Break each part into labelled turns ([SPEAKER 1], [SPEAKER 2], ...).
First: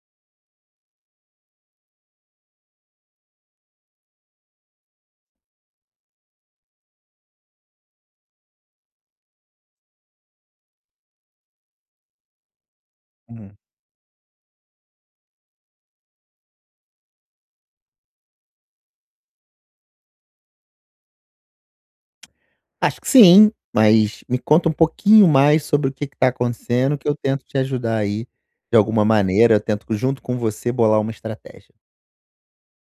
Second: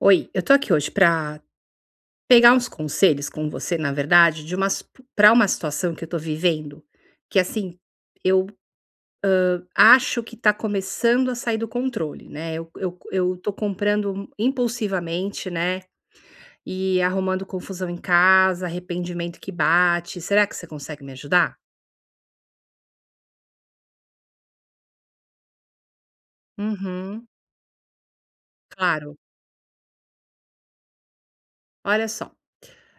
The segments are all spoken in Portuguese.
[SPEAKER 1] Oi, eu tô aqui hoje pra pegar uns conselhos com você, na verdade, de umas pra uma situação que eu tô vivendo, que assim, eu acho que tá começando a sair do controle, né. Eu tô
[SPEAKER 2] Hum.
[SPEAKER 1] comprando impulsivamente, né, e arrumando confusão em casa, arrependimento que bate. Será que você consegue me ajudar?
[SPEAKER 2] Acho que sim, mas me conta um pouquinho mais sobre o que está acontecendo, que eu
[SPEAKER 1] Uhum,
[SPEAKER 2] tento te ajudar aí de alguma
[SPEAKER 1] claro.
[SPEAKER 2] maneira, eu tento junto com você bolar uma estratégia.
[SPEAKER 1] Olha só,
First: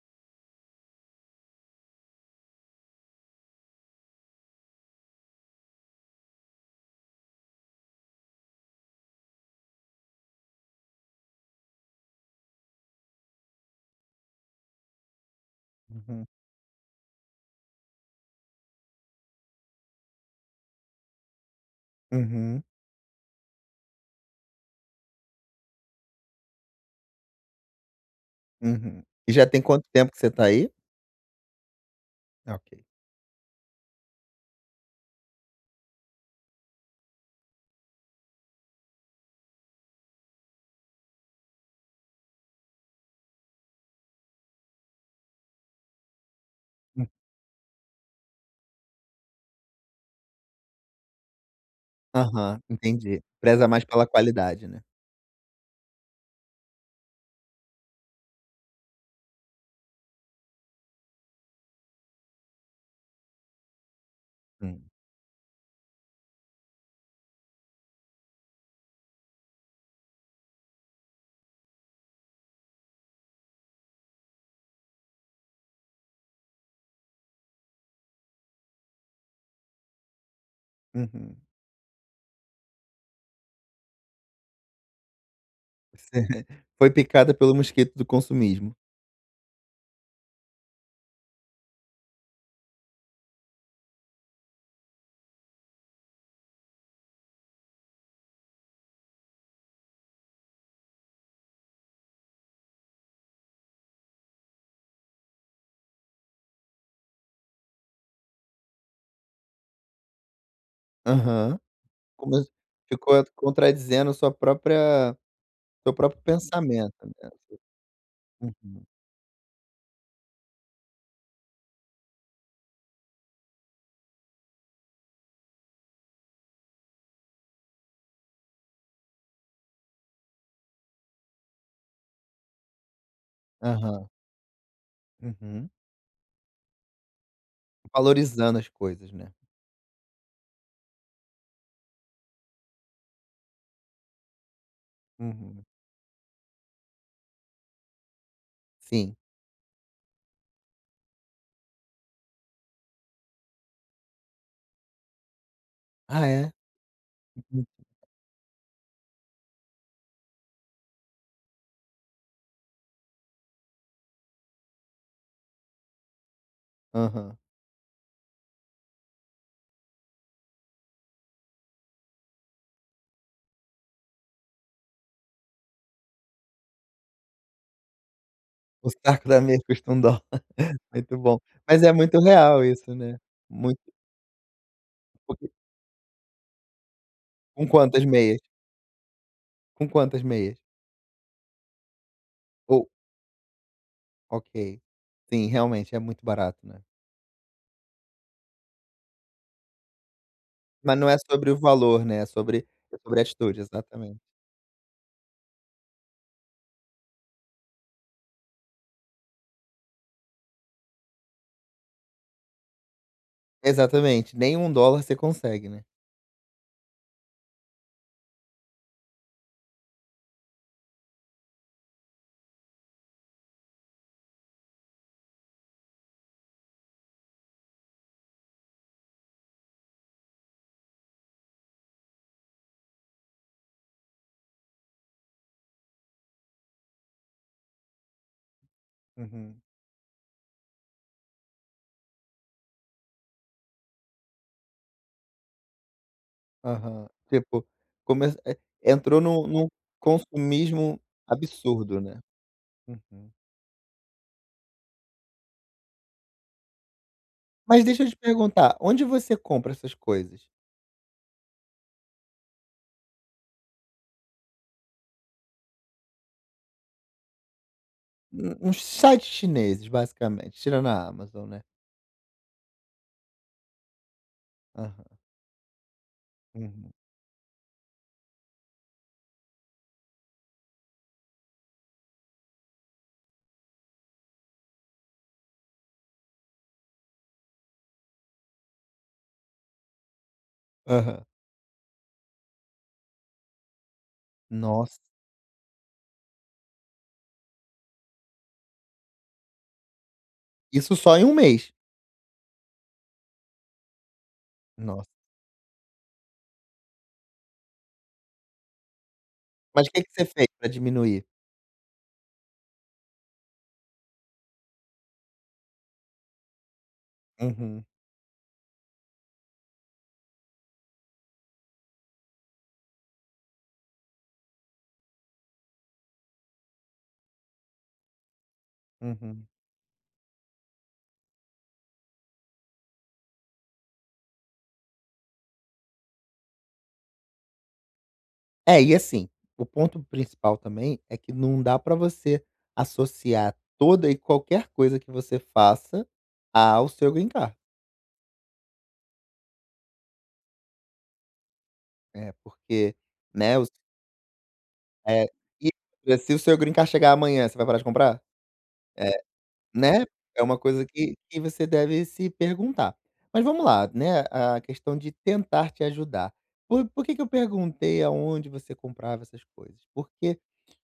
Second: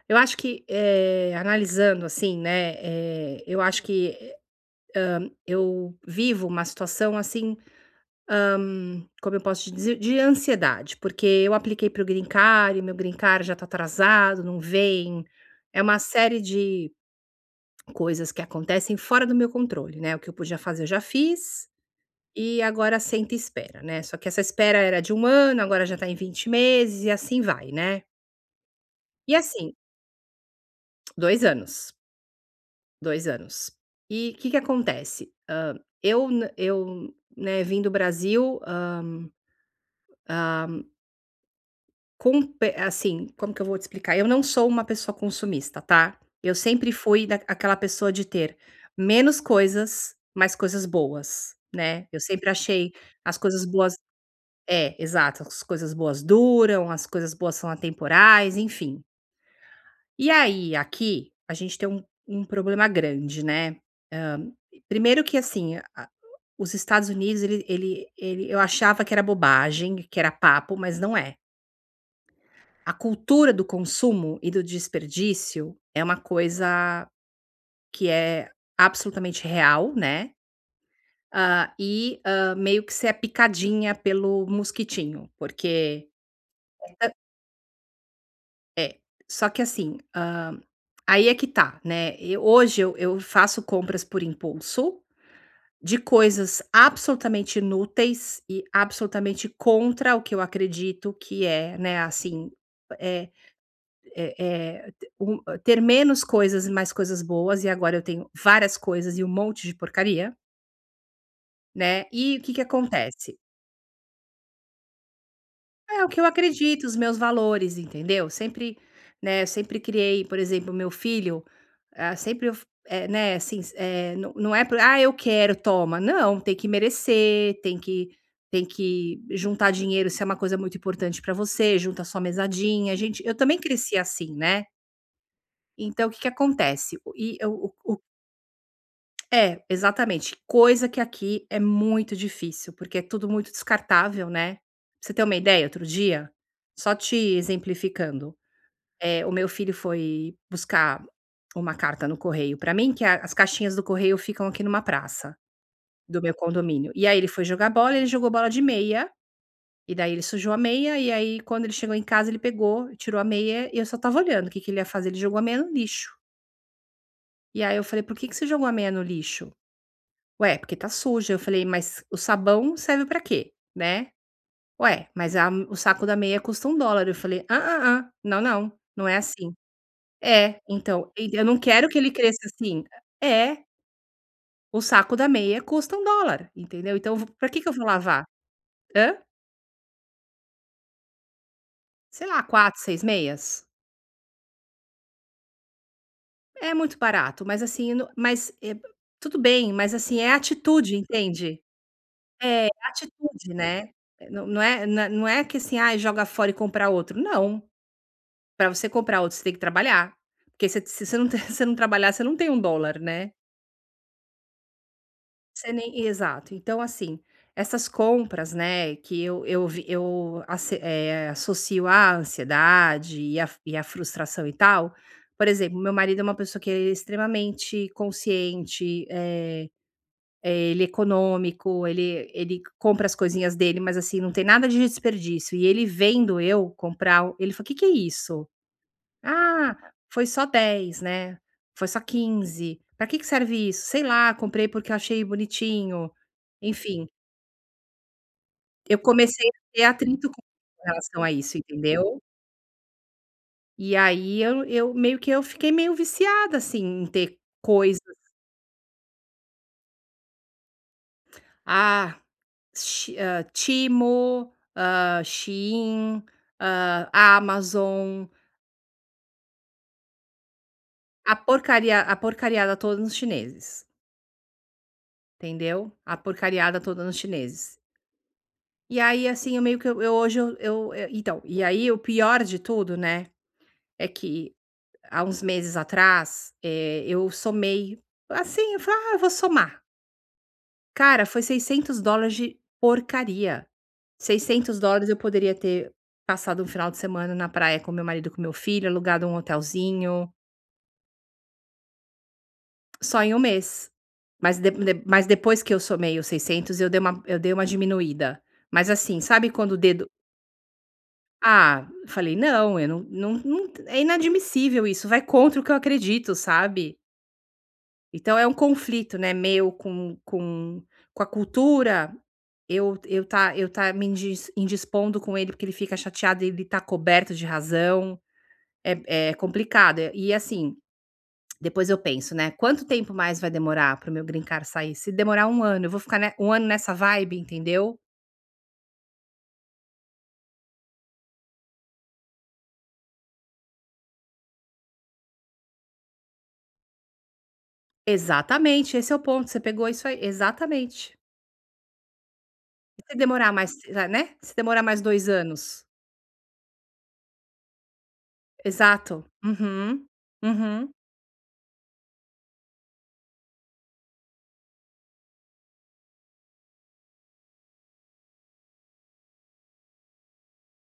[SPEAKER 1] eu acho que, analisando assim, né, eu acho que eu vivo uma situação assim. Como eu posso te dizer? De ansiedade, porque eu apliquei para o green card, e meu green card já está atrasado, não vem. É uma
[SPEAKER 2] Uhum,
[SPEAKER 1] série de coisas que acontecem fora do meu controle, né? O que eu podia fazer, eu já fiz. E
[SPEAKER 2] uhum,
[SPEAKER 1] agora senta e espera, né? Só que essa espera era de um ano, agora já está em 20 meses, e assim vai, né?
[SPEAKER 2] uhum. E
[SPEAKER 1] E
[SPEAKER 2] já tem
[SPEAKER 1] assim,
[SPEAKER 2] quanto tempo que você está aí?
[SPEAKER 1] 2 anos.
[SPEAKER 2] Ok.
[SPEAKER 1] 2 anos. E o que que acontece? Né, vim do Brasil. Compe Assim, como que eu vou te explicar? Eu não sou uma pessoa consumista, tá. Eu sempre fui da aquela pessoa de ter menos coisas, mais coisas boas, né. Eu sempre
[SPEAKER 2] Aham,
[SPEAKER 1] achei
[SPEAKER 2] entendi.
[SPEAKER 1] as coisas
[SPEAKER 2] Preza mais
[SPEAKER 1] boas.
[SPEAKER 2] pela qualidade, né.
[SPEAKER 1] É, exato, as coisas boas duram, as coisas boas são atemporais, enfim. E aí, aqui, a gente tem um problema grande, né. Hã,
[SPEAKER 2] Hum,
[SPEAKER 1] primeiro que assim, a os Estados Unidos ele eu achava que era bobagem, que era papo, mas não é. A cultura do consumo e do desperdício é uma coisa que é absolutamente real, né,
[SPEAKER 2] uhum.
[SPEAKER 1] meio que você é picadinha pelo mosquitinho,
[SPEAKER 2] Você
[SPEAKER 1] porque
[SPEAKER 2] foi
[SPEAKER 1] ah,
[SPEAKER 2] picada pelo mosquito do consumismo.
[SPEAKER 1] só que assim, aí é que tá, né, eu hoje eu faço compras por impulso, de coisas absolutamente inúteis e absolutamente contra o que eu acredito que é, né, assim, eh, Eh eh, ter menos coisas e mais coisas boas, e agora eu tenho várias coisas e um monte de porcaria,
[SPEAKER 2] Aham.
[SPEAKER 1] né. E
[SPEAKER 2] Come
[SPEAKER 1] o que que
[SPEAKER 2] ficou
[SPEAKER 1] acontece?
[SPEAKER 2] contradizendo sua própria seu
[SPEAKER 1] É o que
[SPEAKER 2] próprio
[SPEAKER 1] eu acredito, os
[SPEAKER 2] pensamento,
[SPEAKER 1] meus
[SPEAKER 2] né.
[SPEAKER 1] valores, entendeu. Sempre,
[SPEAKER 2] Uhum.
[SPEAKER 1] né, eu sempre criei, por exemplo, meu filho, ah, sempre eu f eh, né, assim, não é por: "Ah, eu quero, toma". Não, tem que merecer, tem que juntar dinheiro se é uma coisa muito importante pra você, junta a sua mesadinha. Gente, eu também cresci
[SPEAKER 2] Aham.
[SPEAKER 1] assim, né.
[SPEAKER 2] Uhum.
[SPEAKER 1] Então o que que acontece? O e eu o
[SPEAKER 2] Valorizando as coisas, né.
[SPEAKER 1] É, exatamente. Coisa que aqui é muito difícil, porque é tudo muito descartável, né. Pra você ter uma ideia,
[SPEAKER 2] Uhum.
[SPEAKER 1] outro dia, só te exemplificando,
[SPEAKER 2] Sim.
[SPEAKER 1] o meu filho foi buscar uma carta no correio pra mim, que a as caixinhas do correio ficam aqui numa praça do
[SPEAKER 2] Ah,
[SPEAKER 1] meu
[SPEAKER 2] é?
[SPEAKER 1] condomínio. E aí ele foi
[SPEAKER 2] Uhum.
[SPEAKER 1] jogar bola, ele jogou bola de meia, e daí ele sujou a meia, e aí quando ele chegou em casa, ele pegou, tirou a meia e eu só estava olhando o que que ele ia fazer, ele jogou a meia no lixo.
[SPEAKER 2] Aham.
[SPEAKER 1] E aí eu falei: "Por que que você jogou a meia no lixo?" Ué, porque tá suja. Eu falei: "Mas o sabão serve pra quê?", né. "Ué, mas a o saco da meia custa $1." Eu falei: "Ah, não, não,
[SPEAKER 2] O
[SPEAKER 1] não é
[SPEAKER 2] saco da
[SPEAKER 1] assim."
[SPEAKER 2] meia custa US$ 1.
[SPEAKER 1] É, então,
[SPEAKER 2] Muito
[SPEAKER 1] e
[SPEAKER 2] bom.
[SPEAKER 1] eu não
[SPEAKER 2] Mas
[SPEAKER 1] quero
[SPEAKER 2] é
[SPEAKER 1] que ele
[SPEAKER 2] muito
[SPEAKER 1] cresça
[SPEAKER 2] real
[SPEAKER 1] assim.
[SPEAKER 2] isso, né.
[SPEAKER 1] É,
[SPEAKER 2] Muito
[SPEAKER 1] o saco da
[SPEAKER 2] porque
[SPEAKER 1] meia custa $1, entendeu. Então eu vou, pra que
[SPEAKER 2] com
[SPEAKER 1] que eu vou
[SPEAKER 2] quantas
[SPEAKER 1] lavar?
[SPEAKER 2] meias?
[SPEAKER 1] Hã?
[SPEAKER 2] Com quantas meias?
[SPEAKER 1] Sei lá,
[SPEAKER 2] Ou
[SPEAKER 1] 4, 6 meias?
[SPEAKER 2] Ok. Sim, realmente é muito barato,
[SPEAKER 1] É
[SPEAKER 2] né.
[SPEAKER 1] muito barato, mas assim, eu não mas, tudo bem, mas assim, é atitude,
[SPEAKER 2] Mas não é sobre o
[SPEAKER 1] entende.
[SPEAKER 2] valor, né, é
[SPEAKER 1] É,
[SPEAKER 2] sobre
[SPEAKER 1] é
[SPEAKER 2] é sobre a
[SPEAKER 1] atitude,
[SPEAKER 2] atitude,
[SPEAKER 1] né.
[SPEAKER 2] exatamente.
[SPEAKER 1] É, não é que assim: "ah, joga fora e compra outro". Não. Pra você comprar outro, você tem que trabalhar, porque você se você não te você não trabalhar, você não tem $1, né.
[SPEAKER 2] Exatamente, nem US$ 1 você consegue,
[SPEAKER 1] Você
[SPEAKER 2] né.
[SPEAKER 1] nem exato. Então, assim, essas compras, né, que eu vi eu asse eh, associo à ansiedade e à frustração e tal. Por exemplo, meu marido é uma pessoa que é extremamente consciente, ele é econômico, ele compra as coisinhas dele, mas, assim, não tem nada de desperdício. E ele vendo eu comprar, ele fala: o "Que que é isso?"
[SPEAKER 2] Uhum,
[SPEAKER 1] Ah, foi só 10, né, foi só 15. Pra que que serve isso? Sei lá, comprei porque eu achei bonitinho.
[SPEAKER 2] aham.
[SPEAKER 1] Enfim,
[SPEAKER 2] Tipo, come eh,
[SPEAKER 1] eu
[SPEAKER 2] entrou
[SPEAKER 1] comecei
[SPEAKER 2] num
[SPEAKER 1] a ter atrito com
[SPEAKER 2] consumismo
[SPEAKER 1] relação a isso,
[SPEAKER 2] absurdo, né.
[SPEAKER 1] entendeu.
[SPEAKER 2] Uhum.
[SPEAKER 1] E aí eu meio que eu fiquei meio viciada, assim, em ter
[SPEAKER 2] Mas deixa
[SPEAKER 1] coisas.
[SPEAKER 2] eu te perguntar, onde você compra essas coisas?
[SPEAKER 1] Ah, Temu, Shein, Amazon,
[SPEAKER 2] N nos sites chineses, basicamente, tirando a Amazon, né.
[SPEAKER 1] a porcariada toda nos chineses,
[SPEAKER 2] Aham,
[SPEAKER 1] entendeu. A porcariada
[SPEAKER 2] uhum,
[SPEAKER 1] toda nos chineses. E aí, assim, eu meio que eu hoje eu eh, então, e aí o pior de tudo, né, é que há uns meses atrás, eu somei, assim, eu falei: "Ah, eu vou somar." Cara,
[SPEAKER 2] aham.
[SPEAKER 1] foi $600 de porcaria. seiscentos
[SPEAKER 2] Nossa,
[SPEAKER 1] dólares eu poderia ter passado um final de semana na praia com meu marido, com meu filho, alugado um hotelzinho,
[SPEAKER 2] isso só em um mês?
[SPEAKER 1] só em um mês. Mas de
[SPEAKER 2] Nossa.
[SPEAKER 1] mas depois que eu somei os 600 eu dei uma diminuída. Mas assim, sabe quando o
[SPEAKER 2] Mas o que
[SPEAKER 1] dedo.
[SPEAKER 2] que você fez para diminuir?
[SPEAKER 1] Ah, falei: "Não, eu não é inadmissível isso, vai contra o que eu acredito", sabe.
[SPEAKER 2] Uhum.
[SPEAKER 1] Então é um conflito, né, meu com a cultura, eu tá me indispondo com ele, porque ele fica chateado. Ele tá coberto de razão, é
[SPEAKER 2] Uhum.
[SPEAKER 1] complicado. E assim, depois eu penso, né, quanto tempo mais vai demorar para o meu green card sair? Se demorar um ano, eu vou ficar ne um ano nessa vibe, entendeu.
[SPEAKER 2] É, e assim, o ponto principal também é que não dá pra você associar toda e qualquer coisa que você faça ao seu green card.
[SPEAKER 1] Exatamente, esse é o ponto, você pegou isso aí, exatamente.
[SPEAKER 2] É, porque,
[SPEAKER 1] Se demorar
[SPEAKER 2] né,
[SPEAKER 1] mais, né, se demorar mais
[SPEAKER 2] é,
[SPEAKER 1] 2 anos.
[SPEAKER 2] e se o seu green card chegar amanhã, você vai parar de comprar? É,
[SPEAKER 1] Exato.
[SPEAKER 2] né,
[SPEAKER 1] Uhum,
[SPEAKER 2] é uma coisa
[SPEAKER 1] uhum.
[SPEAKER 2] que você deve se perguntar. Mas vamos lá, né, a questão de tentar te ajudar. Por que que eu perguntei aonde você comprava essas coisas? Porque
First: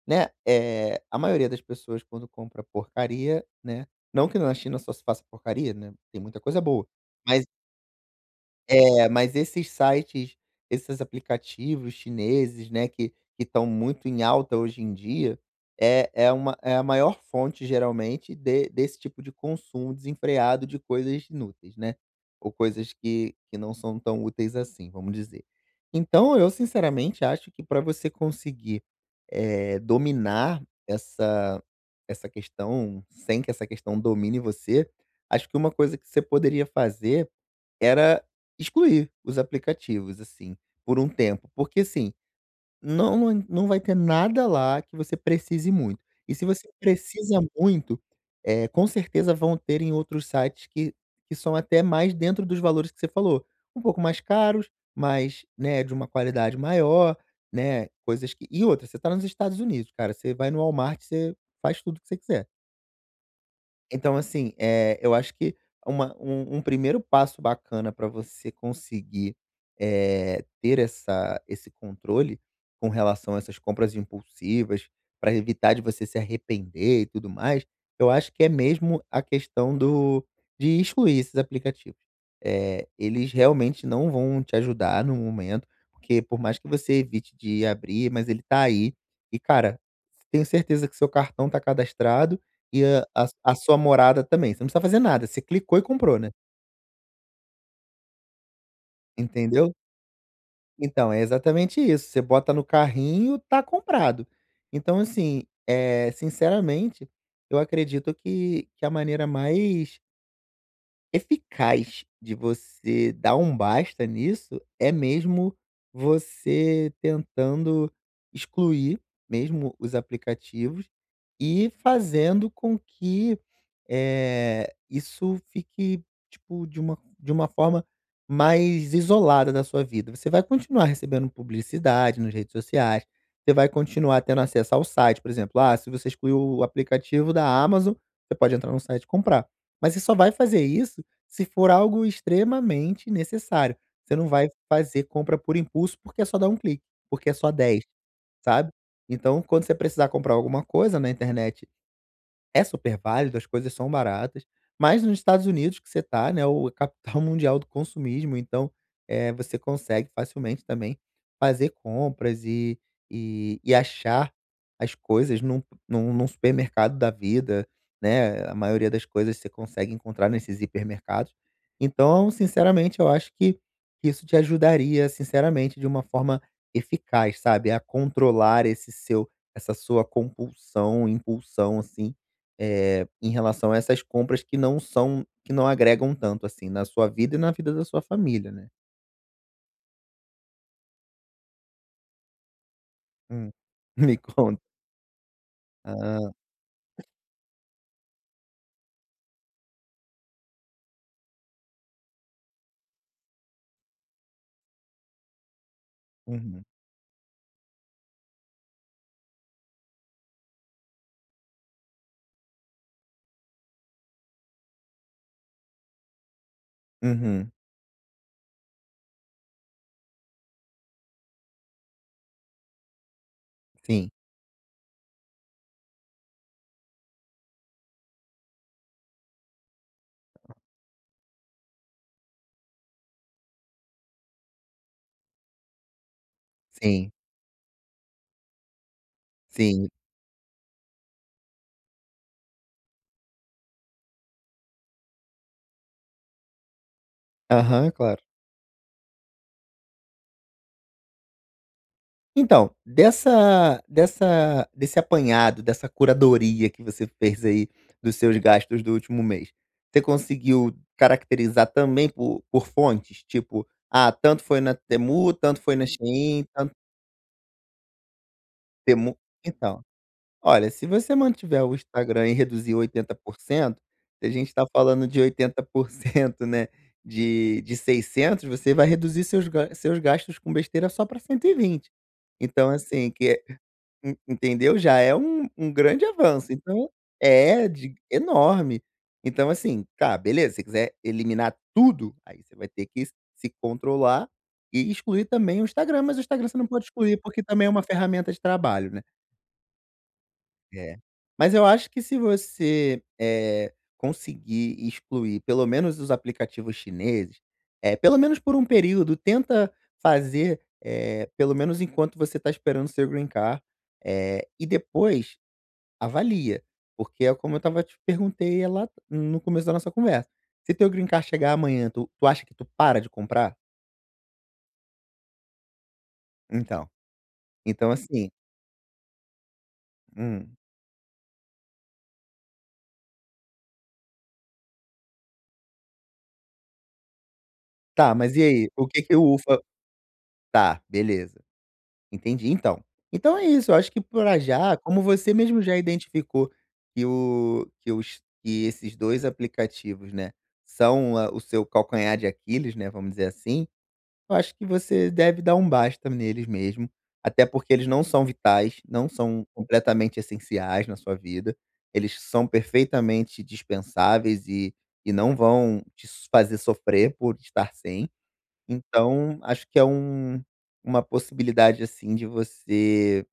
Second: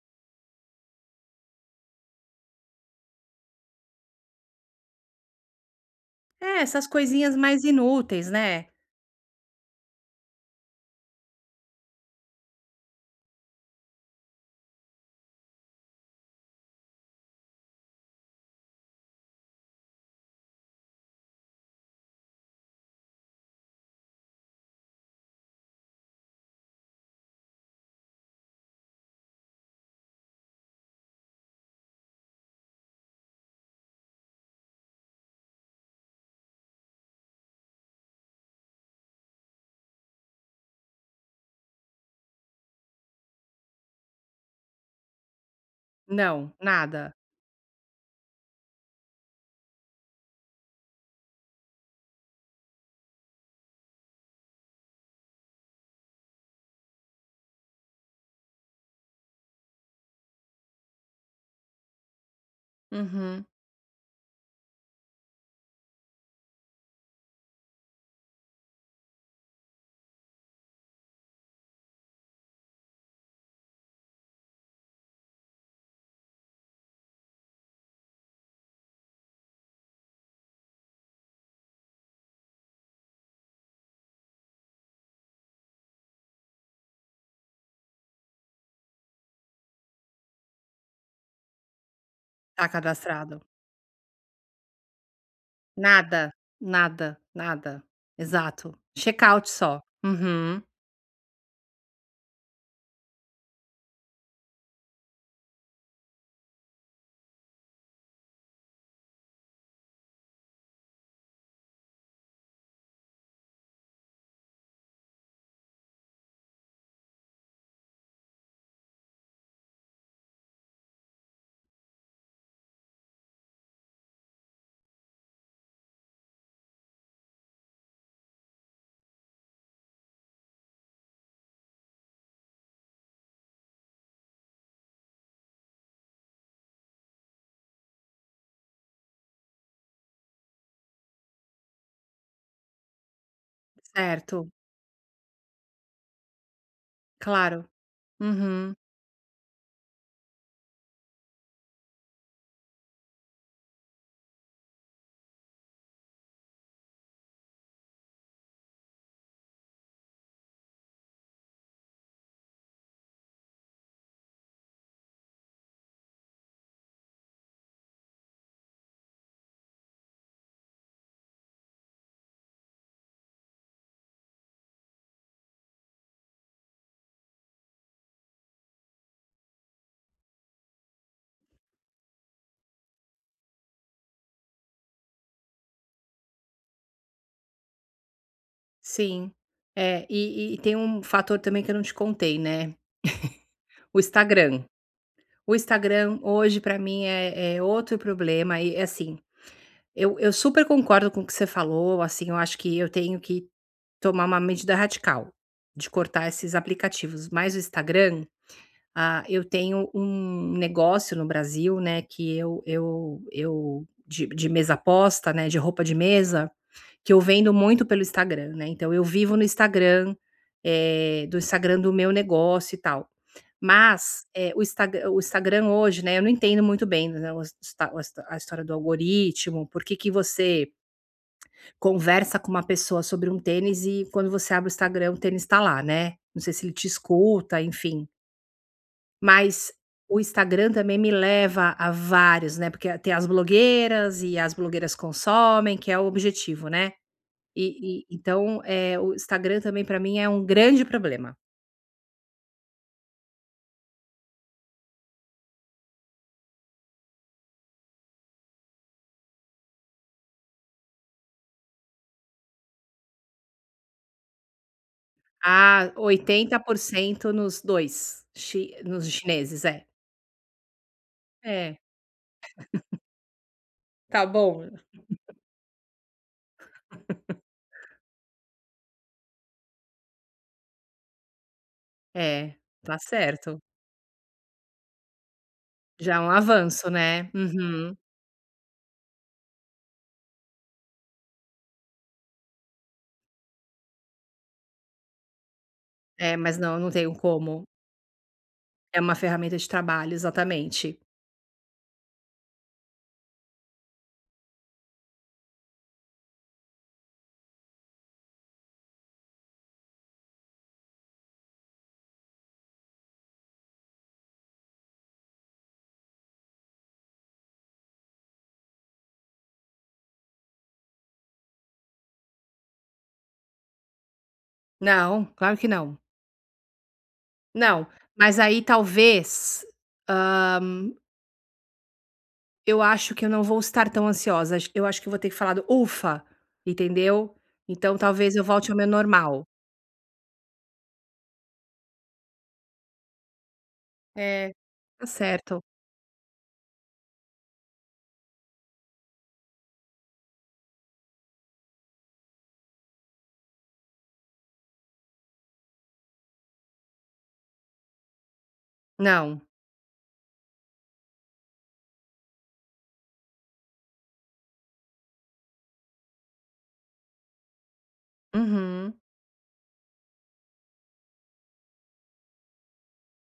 [SPEAKER 2] Né, é a maioria das pessoas quando compra porcaria, né, não que na China só se faça porcaria, né, tem muita coisa
[SPEAKER 1] É,
[SPEAKER 2] boa,
[SPEAKER 1] essas coisinhas
[SPEAKER 2] mas
[SPEAKER 1] mais inúteis, né.
[SPEAKER 2] é, mas esses sites, esses aplicativos chineses, né, que estão muito em alta hoje em dia, é é uma é a maior fonte geralmente de desse tipo de consumo desenfreado de coisas inúteis, né, ou coisas que não são tão úteis assim, vamos dizer. Então eu sinceramente acho que para você conseguir, dominar essa essa questão, sem que essa questão domine você, acho que uma coisa que você poderia fazer era excluir os aplicativos, assim, por um tempo, porque assim, não vai ter nada lá que você precise muito. E se
[SPEAKER 1] Não,
[SPEAKER 2] você
[SPEAKER 1] nada.
[SPEAKER 2] precisa muito, é com certeza vão ter em outros sites que são até mais dentro dos valores que você falou, um pouco mais caros, mas, né, de uma qualidade maior, né, coisas que e outra, você está nos Estados Unidos, cara, você vai no Walmart, você faz tudo que você quiser.
[SPEAKER 1] Uhum.
[SPEAKER 2] Então, assim, eu acho que uma um um primeiro passo bacana para você conseguir, ter essa esse controle com relação a essas compras impulsivas, para evitar de você se arrepender e tudo mais, eu acho que é mesmo a questão do de excluir esses aplicativos. Eles realmente não vão te ajudar no momento, porque por mais que você evite de abrir, mas ele tá aí. E, cara, tenho certeza que seu cartão tá cadastrado
[SPEAKER 1] Tá
[SPEAKER 2] e a a
[SPEAKER 1] cadastrado.
[SPEAKER 2] a sua morada também, você não precisa fazer nada, você clicou e comprou,
[SPEAKER 1] Nada,
[SPEAKER 2] né,
[SPEAKER 1] nada, nada. Exato. Checkout
[SPEAKER 2] entendeu?
[SPEAKER 1] só. Uhum.
[SPEAKER 2] Então, é exatamente isso, você bota no carrinho, tá comprado. Então assim, é sinceramente, eu acredito que a maneira mais eficaz de você dar um basta nisso é mesmo você tentando excluir mesmo os aplicativos e fazendo com que, isso fique, tipo, de uma forma mais isolada da sua vida. Você vai continuar recebendo publicidade nas redes sociais, você vai continuar tendo acesso ao site, por exemplo, ah, se você excluiu o aplicativo da Amazon, você pode entrar no site e comprar. Mas você só vai fazer isso se for algo extremamente necessário, você não
[SPEAKER 1] Certo,
[SPEAKER 2] vai fazer compra por impulso, porque é só dar um clique, porque é só
[SPEAKER 1] claro.
[SPEAKER 2] 10, sabe.
[SPEAKER 1] Uhum,
[SPEAKER 2] Então, quando você precisar comprar alguma coisa na internet é super válido, as coisas são baratas, mas nos Estados Unidos que você está, né, o a capital mundial do consumismo, então, você consegue facilmente também fazer compras e e achar as coisas num supermercado da vida, né, a maioria das coisas você consegue encontrar nesses hipermercados. Então, sinceramente, eu acho que isso te ajudaria, sinceramente, de uma forma eficaz, sabe, a controlar esse seu essa sua compulsão, impulsão, assim, em relação a essas compras que não agregam tanto, assim, na sua vida e na vida da sua família, né.
[SPEAKER 1] sim. É, e tem um fator também que eu não te contei, né,
[SPEAKER 2] Hum.
[SPEAKER 1] o
[SPEAKER 2] Me conta.
[SPEAKER 1] Instagram. O Instagram
[SPEAKER 2] Ah,
[SPEAKER 1] hoje pra mim é é outro problema e, assim, Eu super concordo com o que você falou, assim, eu acho que eu tenho que tomar uma medida radical, de cortar esses
[SPEAKER 2] uhum,
[SPEAKER 1] aplicativos, mas o Instagram, ah, eu tenho um negócio no Brasil, né, que eu de mesa aposta, né, de roupa de mesa, que eu
[SPEAKER 2] uhum.
[SPEAKER 1] vendo muito pelo Instagram, né, então eu vivo no Instagram, do Instagram do meu negócio e tal.
[SPEAKER 2] Sim,
[SPEAKER 1] Mas, o Instagram hoje, né, eu não entendo muito bem, né, o hista a história do algoritmo, por que que você conversa com uma pessoa sobre um tênis e quando você abre o Instagram o tênis está lá, né. Não sei se ele te
[SPEAKER 2] sim,
[SPEAKER 1] escuta, enfim. Mas
[SPEAKER 2] sim.
[SPEAKER 1] o Instagram também me leva a vários, né, porque tem as blogueiras e as blogueiras consomem, que é o objetivo, né.
[SPEAKER 2] Aham,
[SPEAKER 1] E
[SPEAKER 2] claro.
[SPEAKER 1] então, o Instagram também para mim é um grande problema.
[SPEAKER 2] Então, dessa dessa desse apanhado, dessa curadoria que você fez aí dos seus gastos do último mês, você conseguiu caracterizar também por fontes? Tipo, ah, tanto foi na Temu, tanto foi na
[SPEAKER 1] Ah,
[SPEAKER 2] Shein,
[SPEAKER 1] oitenta
[SPEAKER 2] tanto
[SPEAKER 1] por cento nos 2, chi nos
[SPEAKER 2] Temu
[SPEAKER 1] chineses, é.
[SPEAKER 2] então olha, se você mantiver o
[SPEAKER 1] É,
[SPEAKER 2] Instagram e reduzir 80%,
[SPEAKER 1] tá
[SPEAKER 2] se a gente está
[SPEAKER 1] bom.
[SPEAKER 2] falando de 80%, né, de 600, você vai reduzir seus gastos com besteira só para 120.
[SPEAKER 1] É,
[SPEAKER 2] Então
[SPEAKER 1] tá
[SPEAKER 2] assim, que é
[SPEAKER 1] certo.
[SPEAKER 2] en entendeu? Já é um grande
[SPEAKER 1] Já é um
[SPEAKER 2] avanço,
[SPEAKER 1] avanço,
[SPEAKER 2] então
[SPEAKER 1] né.
[SPEAKER 2] é,
[SPEAKER 1] Uhum.
[SPEAKER 2] de enorme. Então assim, tá, beleza, se você quiser eliminar tudo, aí você vai ter que se controlar e excluir também o Instagram, mas o
[SPEAKER 1] É,
[SPEAKER 2] Instagram
[SPEAKER 1] mas
[SPEAKER 2] você não
[SPEAKER 1] não,
[SPEAKER 2] pode
[SPEAKER 1] não tenho
[SPEAKER 2] excluir, porque
[SPEAKER 1] como.
[SPEAKER 2] também é uma ferramenta de trabalho,
[SPEAKER 1] É
[SPEAKER 2] né.
[SPEAKER 1] uma ferramenta de trabalho,
[SPEAKER 2] É.
[SPEAKER 1] exatamente.
[SPEAKER 2] Mas eu acho que se você, conseguir excluir pelo menos os aplicativos chineses, pelo menos por um período, tenta fazer, pelo menos enquanto você está esperando o seu green card, e depois avalia, porque é como eu estava te perguntei é lá no começo da nossa conversa. Se teu green card chegar amanhã, tu acha que tu para de comprar?
[SPEAKER 1] Não, claro que não.
[SPEAKER 2] Então
[SPEAKER 1] Não,
[SPEAKER 2] então assim,
[SPEAKER 1] mas aí talvez,
[SPEAKER 2] hum.
[SPEAKER 1] ah, eu acho que eu não vou estar tão ansiosa, acho que eu vou ter falado: "Ufa", entendeu? Então
[SPEAKER 2] Tá,
[SPEAKER 1] talvez
[SPEAKER 2] mas
[SPEAKER 1] eu
[SPEAKER 2] e
[SPEAKER 1] volte
[SPEAKER 2] aí,
[SPEAKER 1] ao meu
[SPEAKER 2] o que que o
[SPEAKER 1] normal.
[SPEAKER 2] ufa tá, beleza. Entendi, então. Então é isso, eu acho que pra
[SPEAKER 1] É,
[SPEAKER 2] já, como
[SPEAKER 1] tá
[SPEAKER 2] você mesmo
[SPEAKER 1] certo.
[SPEAKER 2] já identificou que o que os que esses 2 aplicativos, né, são a o seu calcanhar de Aquiles, né, vamos dizer assim, eu acho que você deve dar um basta neles mesmo, até porque eles não são vitais, não
[SPEAKER 1] Não.
[SPEAKER 2] são completamente essenciais na sua vida, eles são perfeitamente dispensáveis e não vão te fazer sofrer por estar sem.
[SPEAKER 1] Uhum.
[SPEAKER 2] Então, acho que é uma possibilidade, assim, de você,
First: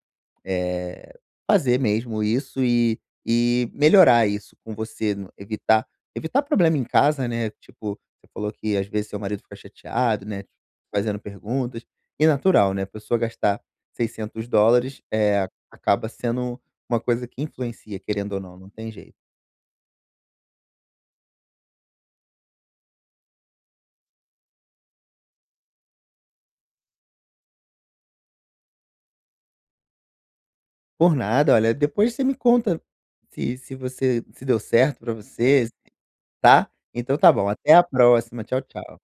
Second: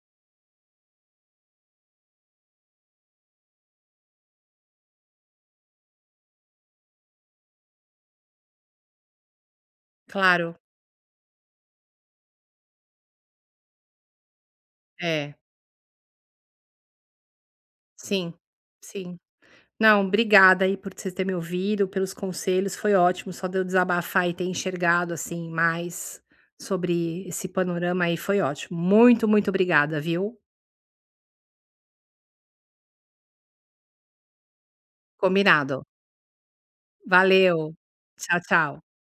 [SPEAKER 2] eh, fazer mesmo isso e melhorar isso com você, no evitar problema em casa, né, tipo, você falou que às vezes seu marido fica chateado, né,
[SPEAKER 1] Claro.
[SPEAKER 2] fazendo perguntas, e natural, né, a pessoa gastar US$ 600
[SPEAKER 1] É.
[SPEAKER 2] acaba sendo uma coisa que influencia,
[SPEAKER 1] Sim,
[SPEAKER 2] querendo ou não, não tem jeito.
[SPEAKER 1] sim. Não, obrigada aí por você ter me ouvido, pelos conselhos, foi ótimo, só de eu desabafar e ter enxergado, assim, mais sobre esse panorama aí foi ótimo. Muito, muito obrigada, viu.
[SPEAKER 2] Por nada, olha, depois você me conta se você se deu certo pra você.
[SPEAKER 1] Combinado.
[SPEAKER 2] Tá? Então tá bom,
[SPEAKER 1] Valeu.
[SPEAKER 2] até a
[SPEAKER 1] Tchau,
[SPEAKER 2] próxima. Tchau,
[SPEAKER 1] tchau.
[SPEAKER 2] tchau.